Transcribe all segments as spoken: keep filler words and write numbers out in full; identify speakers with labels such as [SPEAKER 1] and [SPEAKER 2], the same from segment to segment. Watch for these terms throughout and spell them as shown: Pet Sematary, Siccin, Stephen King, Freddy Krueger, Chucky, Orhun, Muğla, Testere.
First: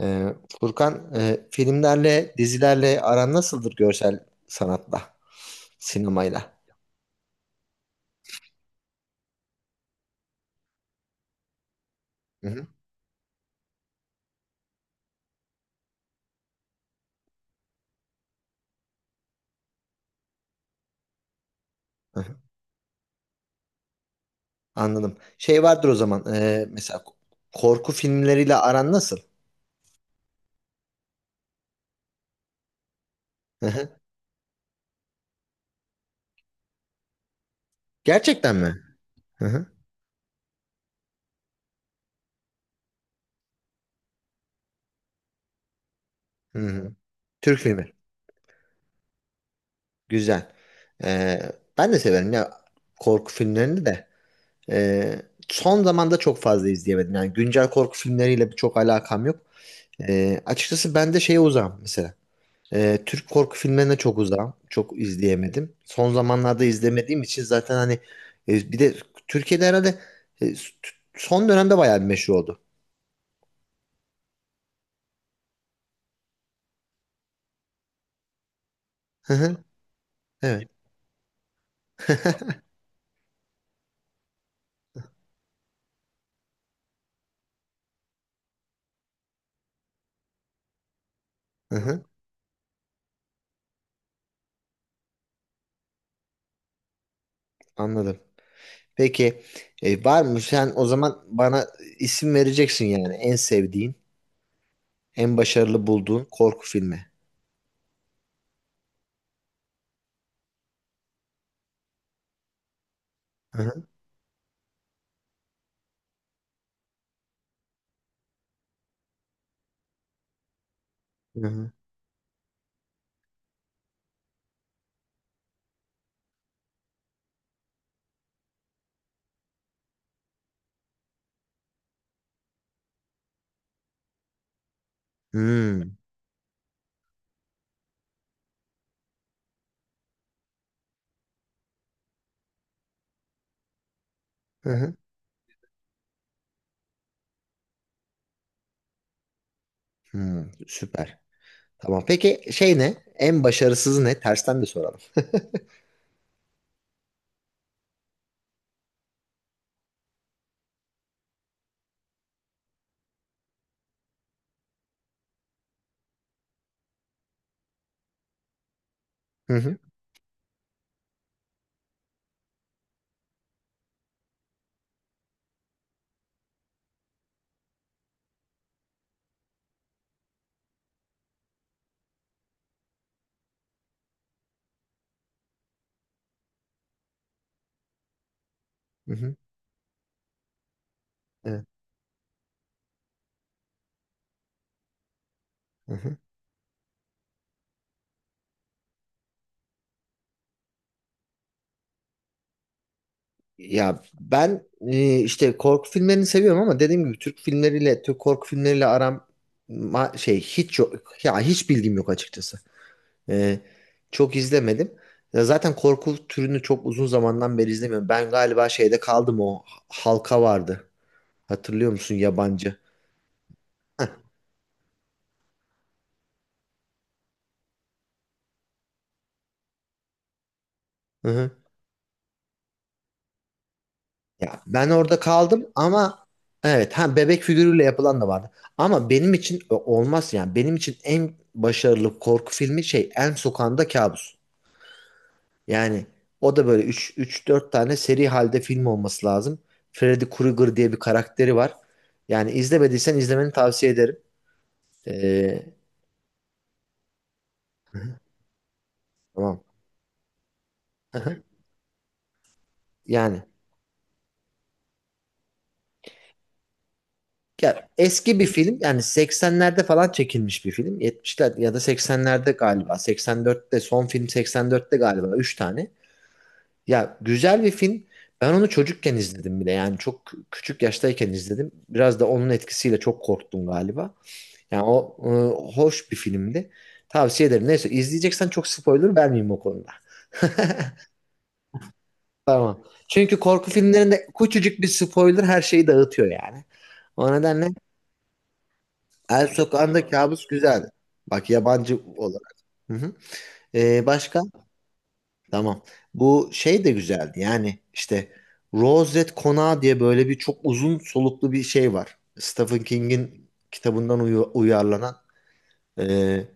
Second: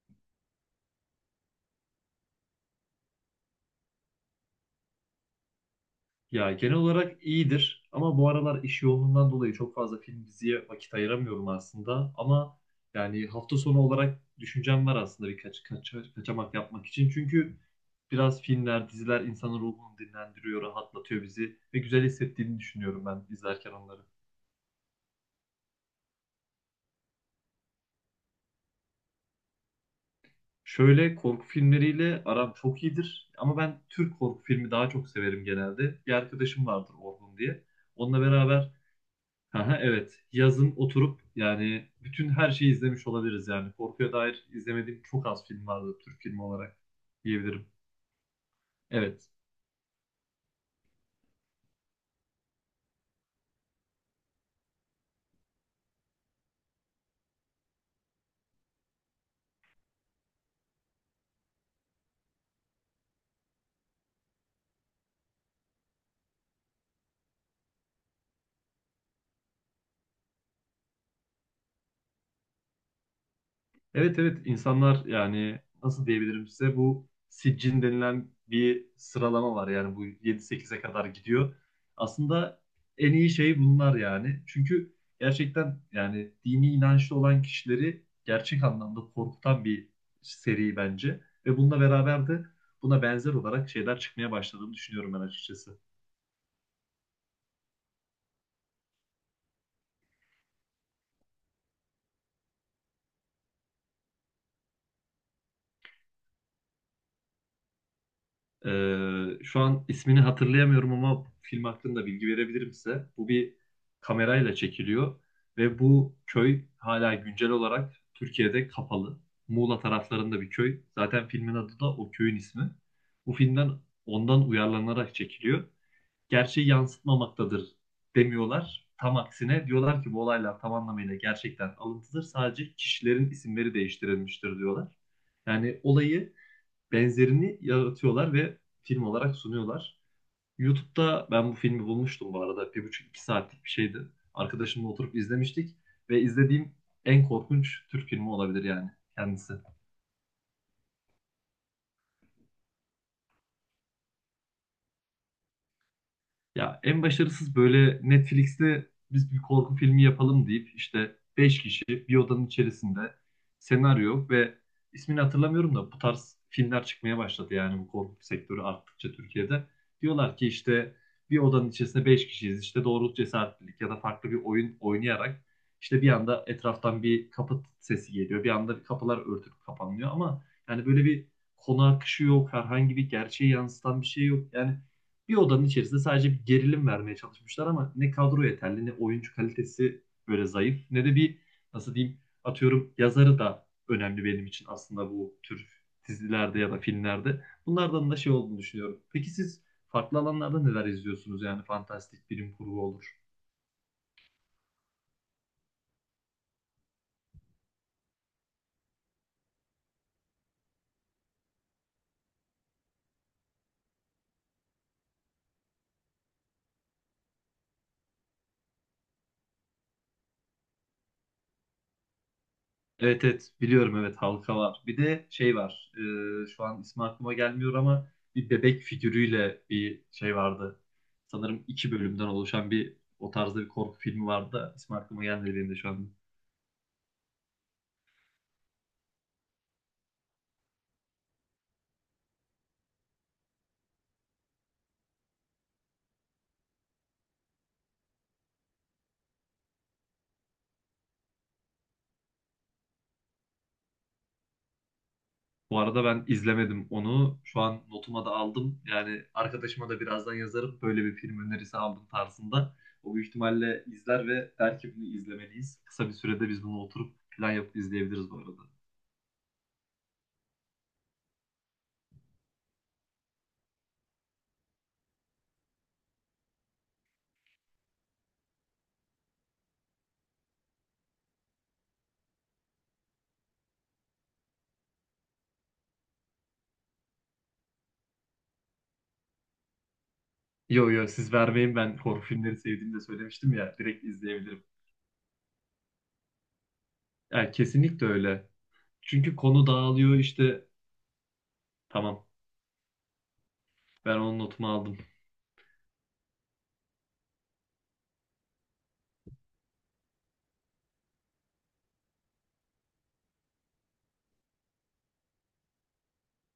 [SPEAKER 1] Ee, Furkan, e, filmlerle, dizilerle aran nasıldır görsel sanatla, sinemayla?
[SPEAKER 2] Ya genel olarak iyidir ama bu aralar iş yoğunluğundan dolayı çok fazla film diziye vakit ayıramıyorum aslında.
[SPEAKER 1] Hı
[SPEAKER 2] Ama
[SPEAKER 1] hı.
[SPEAKER 2] yani hafta sonu olarak düşüncem var aslında birkaç kaç, kaçamak yapmak için. Çünkü biraz filmler, diziler insanın ruhunu dinlendiriyor, rahatlatıyor bizi ve güzel
[SPEAKER 1] Hı hı.
[SPEAKER 2] hissettiğini düşünüyorum ben izlerken onları.
[SPEAKER 1] Anladım. Şey vardır o zaman, e, mesela k- korku filmleriyle aran nasıl?
[SPEAKER 2] Şöyle korku filmleriyle aram çok iyidir ama
[SPEAKER 1] Hı
[SPEAKER 2] ben
[SPEAKER 1] hı.
[SPEAKER 2] Türk korku filmi daha çok severim genelde. Bir arkadaşım vardır Orhun diye. Onunla
[SPEAKER 1] Gerçekten
[SPEAKER 2] beraber
[SPEAKER 1] mi? Hı hı.
[SPEAKER 2] aha, evet. Yazın oturup yani bütün her şeyi izlemiş olabiliriz yani. Korkuya dair izlemediğim çok az film vardı Türk filmi
[SPEAKER 1] Hı
[SPEAKER 2] olarak
[SPEAKER 1] hı. Türk
[SPEAKER 2] diyebilirim.
[SPEAKER 1] filmi.
[SPEAKER 2] Evet.
[SPEAKER 1] Güzel. Ee, ben de severim ya korku filmlerini de. Ee, son zamanda çok fazla izleyemedim. Yani güncel korku filmleriyle çok alakam yok. Ee, açıkçası ben de şeye uzağım mesela. Ee, Türk korku filmlerine çok uzağım. Çok izleyemedim. Son zamanlarda izlemediğim için zaten hani e, bir de Türkiye'de herhalde e, s- t- son dönemde bayağı bir meşhur oldu.
[SPEAKER 2] Evet, evet, insanlar yani nasıl diyebilirim size bu siccin denilen bir
[SPEAKER 1] Hı
[SPEAKER 2] sıralama
[SPEAKER 1] hı,
[SPEAKER 2] var yani bu yedi
[SPEAKER 1] evet.
[SPEAKER 2] sekize kadar gidiyor. Aslında en iyi şey bunlar yani. Çünkü gerçekten yani dini inançlı olan kişileri gerçek anlamda korkutan bir seri bence. Ve
[SPEAKER 1] Hı
[SPEAKER 2] bununla
[SPEAKER 1] hı,
[SPEAKER 2] beraber de buna benzer olarak şeyler çıkmaya başladığını düşünüyorum ben açıkçası.
[SPEAKER 1] anladım. Peki e, var mı sen o zaman bana isim vereceksin yani en sevdiğin, en başarılı bulduğun korku filmi.
[SPEAKER 2] Ee, şu an ismini hatırlayamıyorum ama film hakkında bilgi verebilirim size. Bu bir
[SPEAKER 1] Hı hı,
[SPEAKER 2] kamerayla çekiliyor ve bu köy hala güncel olarak Türkiye'de kapalı. Muğla taraflarında bir köy. Zaten
[SPEAKER 1] hı
[SPEAKER 2] filmin
[SPEAKER 1] hı.
[SPEAKER 2] adı da o köyün ismi. Bu filmden ondan uyarlanarak çekiliyor. Gerçeği yansıtmamaktadır demiyorlar. Tam aksine diyorlar ki bu olaylar tam anlamıyla gerçekten alıntıdır. Sadece kişilerin isimleri değiştirilmiştir diyorlar. Yani
[SPEAKER 1] Hmm,
[SPEAKER 2] olayı benzerini yaratıyorlar ve film olarak sunuyorlar. YouTube'da ben bu filmi bulmuştum bu arada. Bir buçuk iki saatlik bir şeydi.
[SPEAKER 1] hı
[SPEAKER 2] Arkadaşımla
[SPEAKER 1] hı,
[SPEAKER 2] oturup izlemiştik ve izlediğim en korkunç Türk filmi olabilir yani kendisi.
[SPEAKER 1] hmm, süper. Tamam. Peki şey ne? En başarısızı ne? Tersten de soralım.
[SPEAKER 2] Ya en başarısız böyle Netflix'te biz bir korku filmi yapalım deyip işte beş kişi bir odanın içerisinde senaryo ve ismini hatırlamıyorum da bu tarz filmler çıkmaya başladı yani bu korku sektörü arttıkça
[SPEAKER 1] Hı
[SPEAKER 2] Türkiye'de.
[SPEAKER 1] hı,
[SPEAKER 2] Diyorlar ki işte bir odanın içerisinde beş kişiyiz işte doğruluk cesaretlilik ya da farklı bir oyun oynayarak işte bir anda etraftan bir kapı sesi geliyor bir anda kapılar örtülüp kapanıyor ama yani böyle bir konu akışı yok herhangi bir gerçeği yansıtan bir şey yok yani bir odanın içerisinde sadece bir gerilim vermeye çalışmışlar ama ne kadro yeterli ne
[SPEAKER 1] hı
[SPEAKER 2] oyuncu
[SPEAKER 1] hı,
[SPEAKER 2] kalitesi böyle zayıf ne de bir
[SPEAKER 1] evet.
[SPEAKER 2] nasıl diyeyim atıyorum yazarı da önemli benim için aslında bu tür
[SPEAKER 1] Hı hı.
[SPEAKER 2] dizilerde ya da filmlerde. Bunlardan da şey olduğunu düşünüyorum. Peki siz farklı alanlarda neler izliyorsunuz? Yani fantastik bilim kurgu olur.
[SPEAKER 1] Ya ben e, işte korku filmlerini seviyorum ama dediğim gibi Türk filmleriyle Türk korku filmleriyle aram ma- şey hiç yok ya hiç bilgim yok açıkçası. E, çok izlemedim. Ya zaten korku türünü çok uzun zamandan beri izlemiyorum. Ben galiba şeyde kaldım o halka vardı. Hatırlıyor musun yabancı?
[SPEAKER 2] Evet, evet, biliyorum, evet, halka var. Bir de şey var. E, şu an ismi aklıma gelmiyor ama bir bebek figürüyle bir şey vardı.
[SPEAKER 1] Hı hı.
[SPEAKER 2] Sanırım iki bölümden oluşan bir o tarzda bir korku filmi vardı
[SPEAKER 1] Ya
[SPEAKER 2] da
[SPEAKER 1] ben
[SPEAKER 2] ismi
[SPEAKER 1] orada
[SPEAKER 2] aklıma gelmedi
[SPEAKER 1] kaldım
[SPEAKER 2] benim de şu an.
[SPEAKER 1] ama evet ha bebek figürüyle yapılan da vardı. Ama benim için o- olmaz yani benim için en başarılı korku filmi şey En Sokağında Kabus. Yani o da böyle üç dört tane seri halde film olması lazım. Freddy Krueger diye bir karakteri var. Yani izlemediysen izlemeni tavsiye ederim. Ee,
[SPEAKER 2] Bu arada ben izlemedim onu. Şu an notuma da aldım. Yani
[SPEAKER 1] tamam.
[SPEAKER 2] arkadaşıma da birazdan yazarım. Böyle bir
[SPEAKER 1] Hı hı.
[SPEAKER 2] film önerisi aldım tarzında. O büyük
[SPEAKER 1] Yani
[SPEAKER 2] ihtimalle izler ve der ki bunu izlemeliyiz. Kısa bir sürede biz bunu oturup plan yapıp
[SPEAKER 1] ya
[SPEAKER 2] izleyebiliriz
[SPEAKER 1] eski
[SPEAKER 2] bu
[SPEAKER 1] bir
[SPEAKER 2] arada.
[SPEAKER 1] film yani seksenlerde falan çekilmiş bir film. yetmişler ya da seksenlerde galiba. seksen dörtte son film seksen dörtte galiba Üç tane. Ya güzel bir film. Ben onu çocukken izledim bile. Yani çok küçük yaştayken izledim. Biraz da onun etkisiyle çok korktum galiba. Yani o e, hoş bir filmdi. Tavsiye ederim. Neyse izleyeceksen çok spoiler vermeyeyim o konuda.
[SPEAKER 2] Yo yo siz vermeyin, ben korku filmleri
[SPEAKER 1] Tamam.
[SPEAKER 2] sevdiğimi de
[SPEAKER 1] Çünkü
[SPEAKER 2] söylemiştim
[SPEAKER 1] korku
[SPEAKER 2] ya, direkt
[SPEAKER 1] filmlerinde
[SPEAKER 2] izleyebilirim.
[SPEAKER 1] küçücük bir spoiler her şeyi dağıtıyor yani. O
[SPEAKER 2] Yani
[SPEAKER 1] nedenle
[SPEAKER 2] kesinlikle öyle. Çünkü
[SPEAKER 1] El
[SPEAKER 2] konu
[SPEAKER 1] Sokağında
[SPEAKER 2] dağılıyor
[SPEAKER 1] Kabus
[SPEAKER 2] işte.
[SPEAKER 1] güzeldi. Bak yabancı
[SPEAKER 2] Tamam,
[SPEAKER 1] olarak. Hı hı. E,
[SPEAKER 2] ben onun
[SPEAKER 1] başka?
[SPEAKER 2] notumu aldım.
[SPEAKER 1] Tamam. Bu şey de güzeldi. Yani işte Rose Red Konağı diye böyle bir çok uzun soluklu bir şey var. Stephen King'in kitabından uyu- uyarlanan. Ee,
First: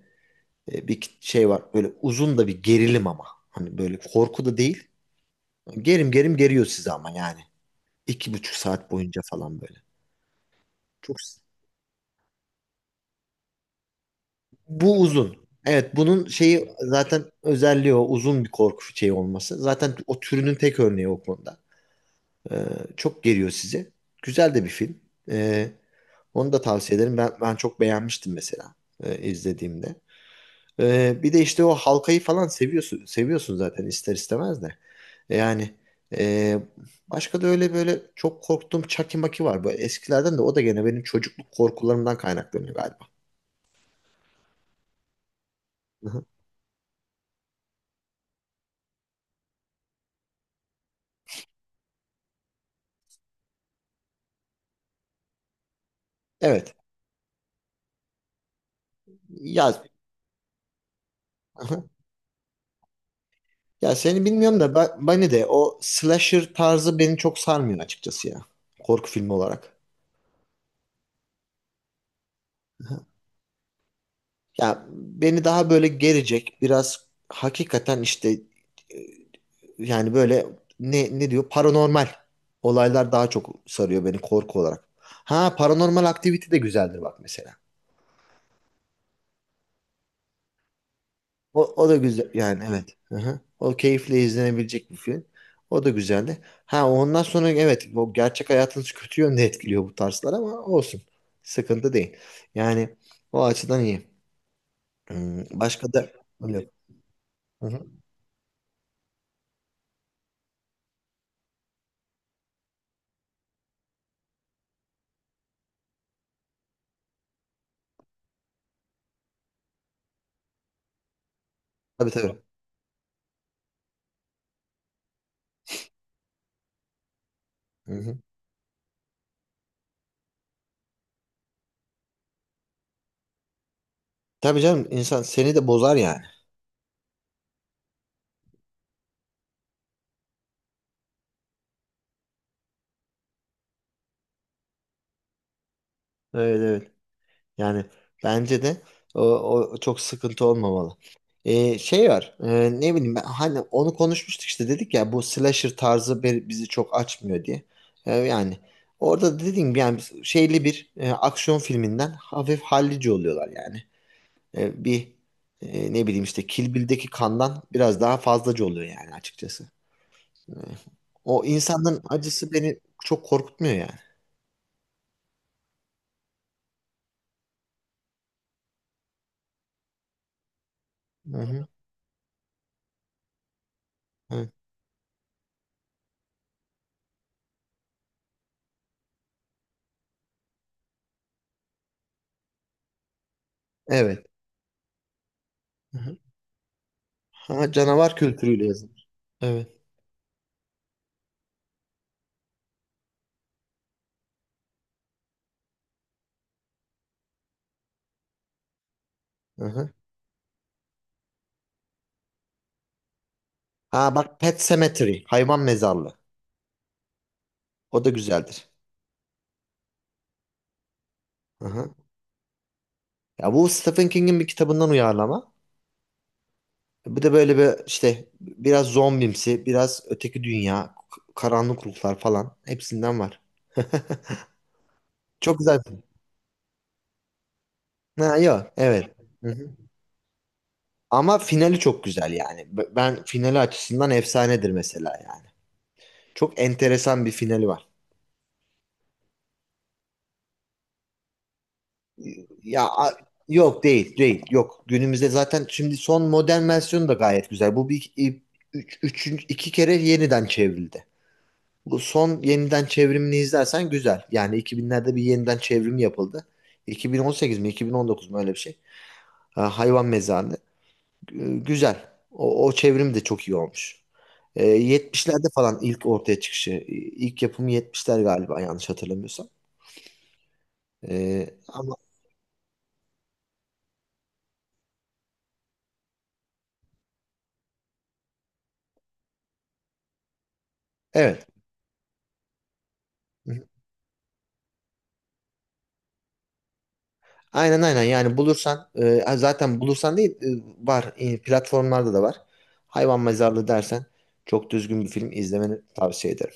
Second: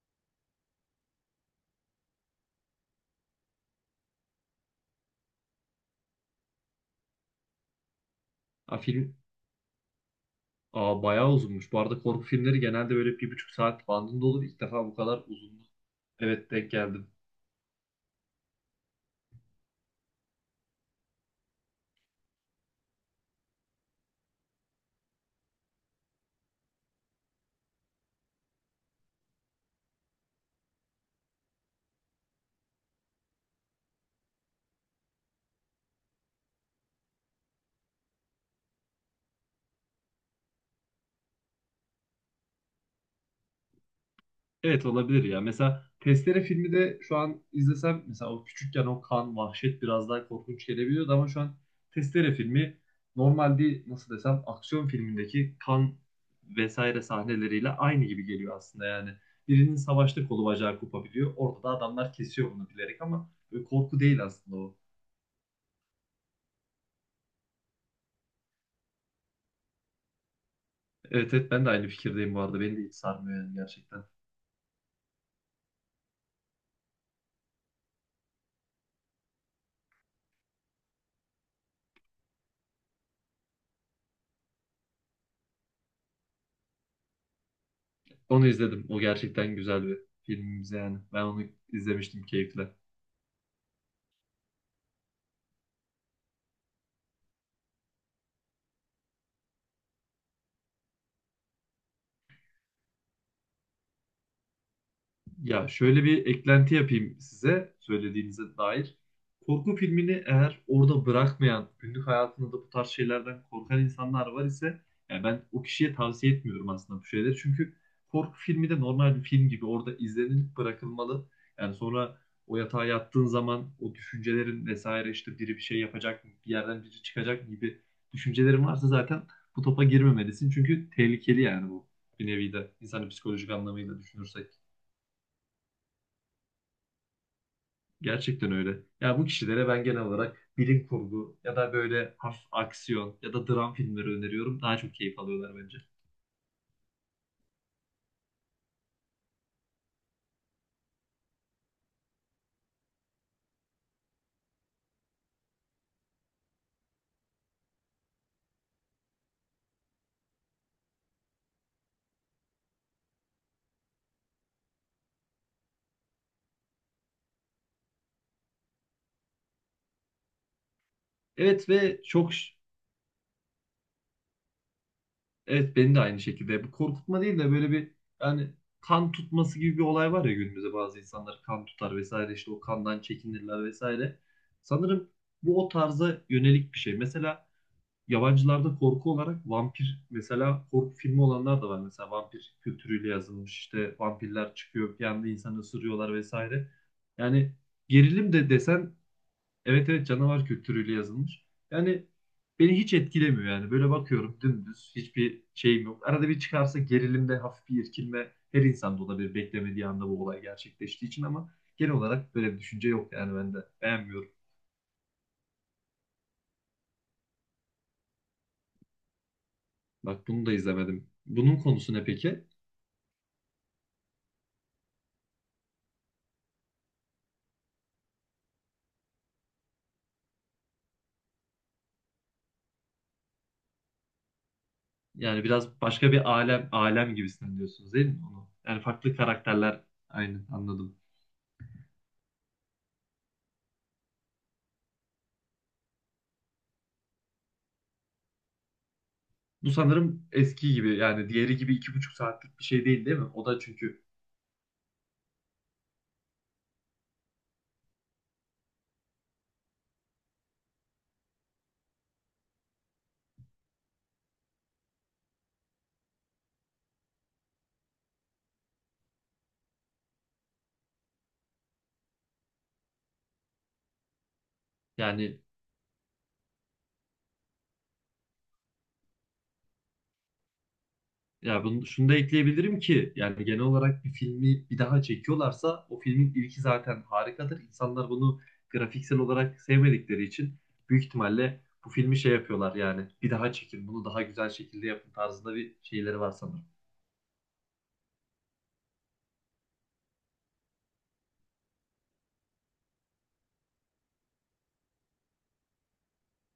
[SPEAKER 1] E, bir şey var böyle uzun da bir gerilim ama. Hani böyle korku da değil. Gerim gerim geriyor sizi ama yani. İki buçuk
[SPEAKER 2] A,
[SPEAKER 1] saat
[SPEAKER 2] film
[SPEAKER 1] boyunca falan böyle.
[SPEAKER 2] Aa,
[SPEAKER 1] Çok
[SPEAKER 2] bayağı uzunmuş. Bu arada korku filmleri genelde böyle bir buçuk saat bandında olur. İlk defa bu
[SPEAKER 1] bu
[SPEAKER 2] kadar
[SPEAKER 1] uzun.
[SPEAKER 2] uzun.
[SPEAKER 1] Evet bunun
[SPEAKER 2] Evet,
[SPEAKER 1] şeyi
[SPEAKER 2] denk geldim.
[SPEAKER 1] zaten özelliği o uzun bir korku şeyi olması. Zaten o türünün tek örneği o konuda. E, çok geriyor sizi. Güzel de bir film. E, onu da tavsiye ederim. Ben, ben çok beğenmiştim mesela e, izlediğimde. E, bir de işte o halkayı falan seviyorsun seviyorsun zaten ister istemez de. Yani e, başka da öyle böyle çok korktuğum Chucky Maki var. Bu eskilerden de o da gene benim çocukluk korkularımdan kaynaklanıyor galiba.
[SPEAKER 2] Evet, olabilir ya. Mesela
[SPEAKER 1] Hı-hı.
[SPEAKER 2] Testere filmi de şu an izlesem mesela o küçükken o kan, vahşet biraz daha korkunç gelebiliyordu ama şu an Testere filmi normal bir nasıl desem aksiyon filmindeki kan
[SPEAKER 1] Evet.
[SPEAKER 2] vesaire sahneleriyle aynı gibi geliyor aslında yani.
[SPEAKER 1] Ya,
[SPEAKER 2] Birinin savaşta kolu bacağı kopabiliyor. Orada da
[SPEAKER 1] hı
[SPEAKER 2] adamlar kesiyor bunu bilerek ama böyle
[SPEAKER 1] Ya
[SPEAKER 2] korku
[SPEAKER 1] seni
[SPEAKER 2] değil aslında
[SPEAKER 1] bilmiyorum da
[SPEAKER 2] o.
[SPEAKER 1] ben, beni de o slasher tarzı beni çok sarmıyor açıkçası ya. Korku filmi olarak.
[SPEAKER 2] Evet, evet, ben de aynı fikirdeyim bu arada. Beni de hiç
[SPEAKER 1] Hı-hı.
[SPEAKER 2] sarmıyor yani gerçekten.
[SPEAKER 1] Ya beni daha böyle gelecek biraz hakikaten işte e, yani böyle ne, ne diyor paranormal olaylar daha çok sarıyor beni korku olarak. Ha paranormal aktivite de güzeldir bak mesela.
[SPEAKER 2] Onu izledim. O gerçekten güzel bir filmimiz yani. Ben onu
[SPEAKER 1] O, o da
[SPEAKER 2] izlemiştim
[SPEAKER 1] güzel yani
[SPEAKER 2] keyifle.
[SPEAKER 1] evet. Hı-hı. O keyifle izlenebilecek bir film. O da güzeldi. Ha ondan sonra evet bu gerçek hayatınız kötü yönde etkiliyor bu tarzlar ama olsun. Sıkıntı değil. Yani o açıdan iyi. Hmm,
[SPEAKER 2] Ya
[SPEAKER 1] Başka
[SPEAKER 2] şöyle
[SPEAKER 1] da
[SPEAKER 2] bir
[SPEAKER 1] yok.
[SPEAKER 2] eklenti yapayım size
[SPEAKER 1] Hı-hı.
[SPEAKER 2] söylediğinize dair. Korku filmini eğer orada bırakmayan, günlük hayatında da bu tarz şeylerden korkan insanlar var ise yani ben o kişiye tavsiye etmiyorum aslında bu şeyleri. Çünkü korku filmi de normal bir film gibi orada izlenilip bırakılmalı. Yani
[SPEAKER 1] Tabii
[SPEAKER 2] sonra
[SPEAKER 1] tabii.
[SPEAKER 2] o yatağa yattığın zaman o düşüncelerin vesaire işte biri bir şey yapacak mı, bir yerden biri çıkacak gibi
[SPEAKER 1] Hı-hı.
[SPEAKER 2] düşüncelerin varsa zaten bu topa girmemelisin. Çünkü tehlikeli yani bu, bir nevi de insanın psikolojik anlamıyla düşünürsek.
[SPEAKER 1] Tabii canım insan seni de bozar yani.
[SPEAKER 2] Gerçekten öyle. Ya bu kişilere ben genel olarak bilim kurgu ya da böyle hafif aksiyon ya da dram filmleri öneriyorum. Daha çok keyif alıyorlar bence.
[SPEAKER 1] Evet evet. Yani bence de o, o çok sıkıntı olmamalı. Ee, şey var e, ne bileyim ben, hani onu konuşmuştuk işte dedik ya bu slasher tarzı be- bizi çok açmıyor diye. Ee, yani orada dediğim gibi yani şeyli bir e, aksiyon filminden hafif hallici oluyorlar yani. Ee, bir e, ne bileyim işte Kill Bill'deki kandan biraz daha fazlaca oluyor yani açıkçası. Ee, o
[SPEAKER 2] Evet
[SPEAKER 1] insanların
[SPEAKER 2] ve çok
[SPEAKER 1] acısı beni çok korkutmuyor yani.
[SPEAKER 2] evet beni de aynı şekilde bu korkutma değil de böyle bir yani kan tutması gibi bir olay var ya, günümüzde bazı
[SPEAKER 1] Hı
[SPEAKER 2] insanlar kan
[SPEAKER 1] hı.
[SPEAKER 2] tutar vesaire işte o kandan çekinirler vesaire.
[SPEAKER 1] Evet.
[SPEAKER 2] Sanırım bu o tarza yönelik bir şey. Mesela yabancılarda korku olarak vampir mesela korku filmi olanlar da var. Mesela vampir kültürüyle yazılmış işte
[SPEAKER 1] Evet.
[SPEAKER 2] vampirler çıkıyor bir anda insanı
[SPEAKER 1] Hı
[SPEAKER 2] ısırıyorlar
[SPEAKER 1] hı.
[SPEAKER 2] vesaire. Yani
[SPEAKER 1] Ha, canavar
[SPEAKER 2] gerilim de
[SPEAKER 1] kültürüyle
[SPEAKER 2] desen
[SPEAKER 1] yazılmış. Evet.
[SPEAKER 2] evet, evet, canavar kültürüyle yazılmış. Yani beni hiç etkilemiyor yani. Böyle bakıyorum dümdüz hiçbir şeyim yok. Arada bir çıkarsa gerilimde hafif bir irkilme her insanda olabilir
[SPEAKER 1] Hı
[SPEAKER 2] beklemediği
[SPEAKER 1] hı.
[SPEAKER 2] anda bu olay gerçekleştiği için ama genel olarak böyle bir düşünce yok yani ben de
[SPEAKER 1] Ha
[SPEAKER 2] beğenmiyorum.
[SPEAKER 1] bak Pet Sematary. Hayvan mezarlığı. O da güzeldir.
[SPEAKER 2] Bak, bunu da izlemedim. Bunun
[SPEAKER 1] Hı
[SPEAKER 2] konusu
[SPEAKER 1] hı.
[SPEAKER 2] ne peki?
[SPEAKER 1] Ya bu Stephen King'in bir kitabından uyarlama. Bu da böyle bir işte biraz zombimsi, biraz öteki dünya, k- karanlık ruhlar falan hepsinden var.
[SPEAKER 2] Yani
[SPEAKER 1] Çok
[SPEAKER 2] biraz
[SPEAKER 1] güzel. Film.
[SPEAKER 2] başka bir alem alem gibisinden diyorsunuz değil mi
[SPEAKER 1] Ha
[SPEAKER 2] onu?
[SPEAKER 1] yok
[SPEAKER 2] Yani
[SPEAKER 1] evet.
[SPEAKER 2] farklı
[SPEAKER 1] Hı hı.
[SPEAKER 2] karakterler aynı, anladım.
[SPEAKER 1] Ama finali çok güzel yani. B- Ben finali açısından efsanedir mesela yani. Çok enteresan bir finali var.
[SPEAKER 2] Bu sanırım eski gibi yani diğeri gibi iki buçuk saatlik bir şey
[SPEAKER 1] Ya
[SPEAKER 2] değil
[SPEAKER 1] a-
[SPEAKER 2] değil mi? O da
[SPEAKER 1] yok
[SPEAKER 2] çünkü
[SPEAKER 1] değil değil yok günümüzde zaten şimdi son modern versiyonu da gayet güzel. Bu bir üç, üçüncü- iki kere yeniden çevrildi. Bu son yeniden çevrimini izlersen güzel. Yani iki binlerde bir yeniden çevrim yapıldı. iki bin on sekiz mi iki bin on dokuz mu öyle bir şey. Ha, hayvan mezarlığı Gü- Güzel. O, o çevrim de çok iyi olmuş. Ee,
[SPEAKER 2] yani
[SPEAKER 1] yetmişlerde falan ilk ortaya çıkışı. İlk yapımı yetmişler galiba yanlış hatırlamıyorsam. Ee,
[SPEAKER 2] ya bunu
[SPEAKER 1] ama
[SPEAKER 2] şunu da ekleyebilirim ki yani genel olarak bir filmi bir daha çekiyorlarsa o filmin ilki zaten harikadır. İnsanlar bunu grafiksel olarak sevmedikleri için büyük
[SPEAKER 1] evet.
[SPEAKER 2] ihtimalle bu filmi şey yapıyorlar yani bir daha çekin bunu daha güzel şekilde yapın tarzında bir şeyleri var sanırım.
[SPEAKER 1] Aynen aynen yani bulursan e, zaten bulursan değil e, var E, platformlarda da var. Hayvan Mezarlığı dersen çok düzgün bir film izlemeni tavsiye ederim.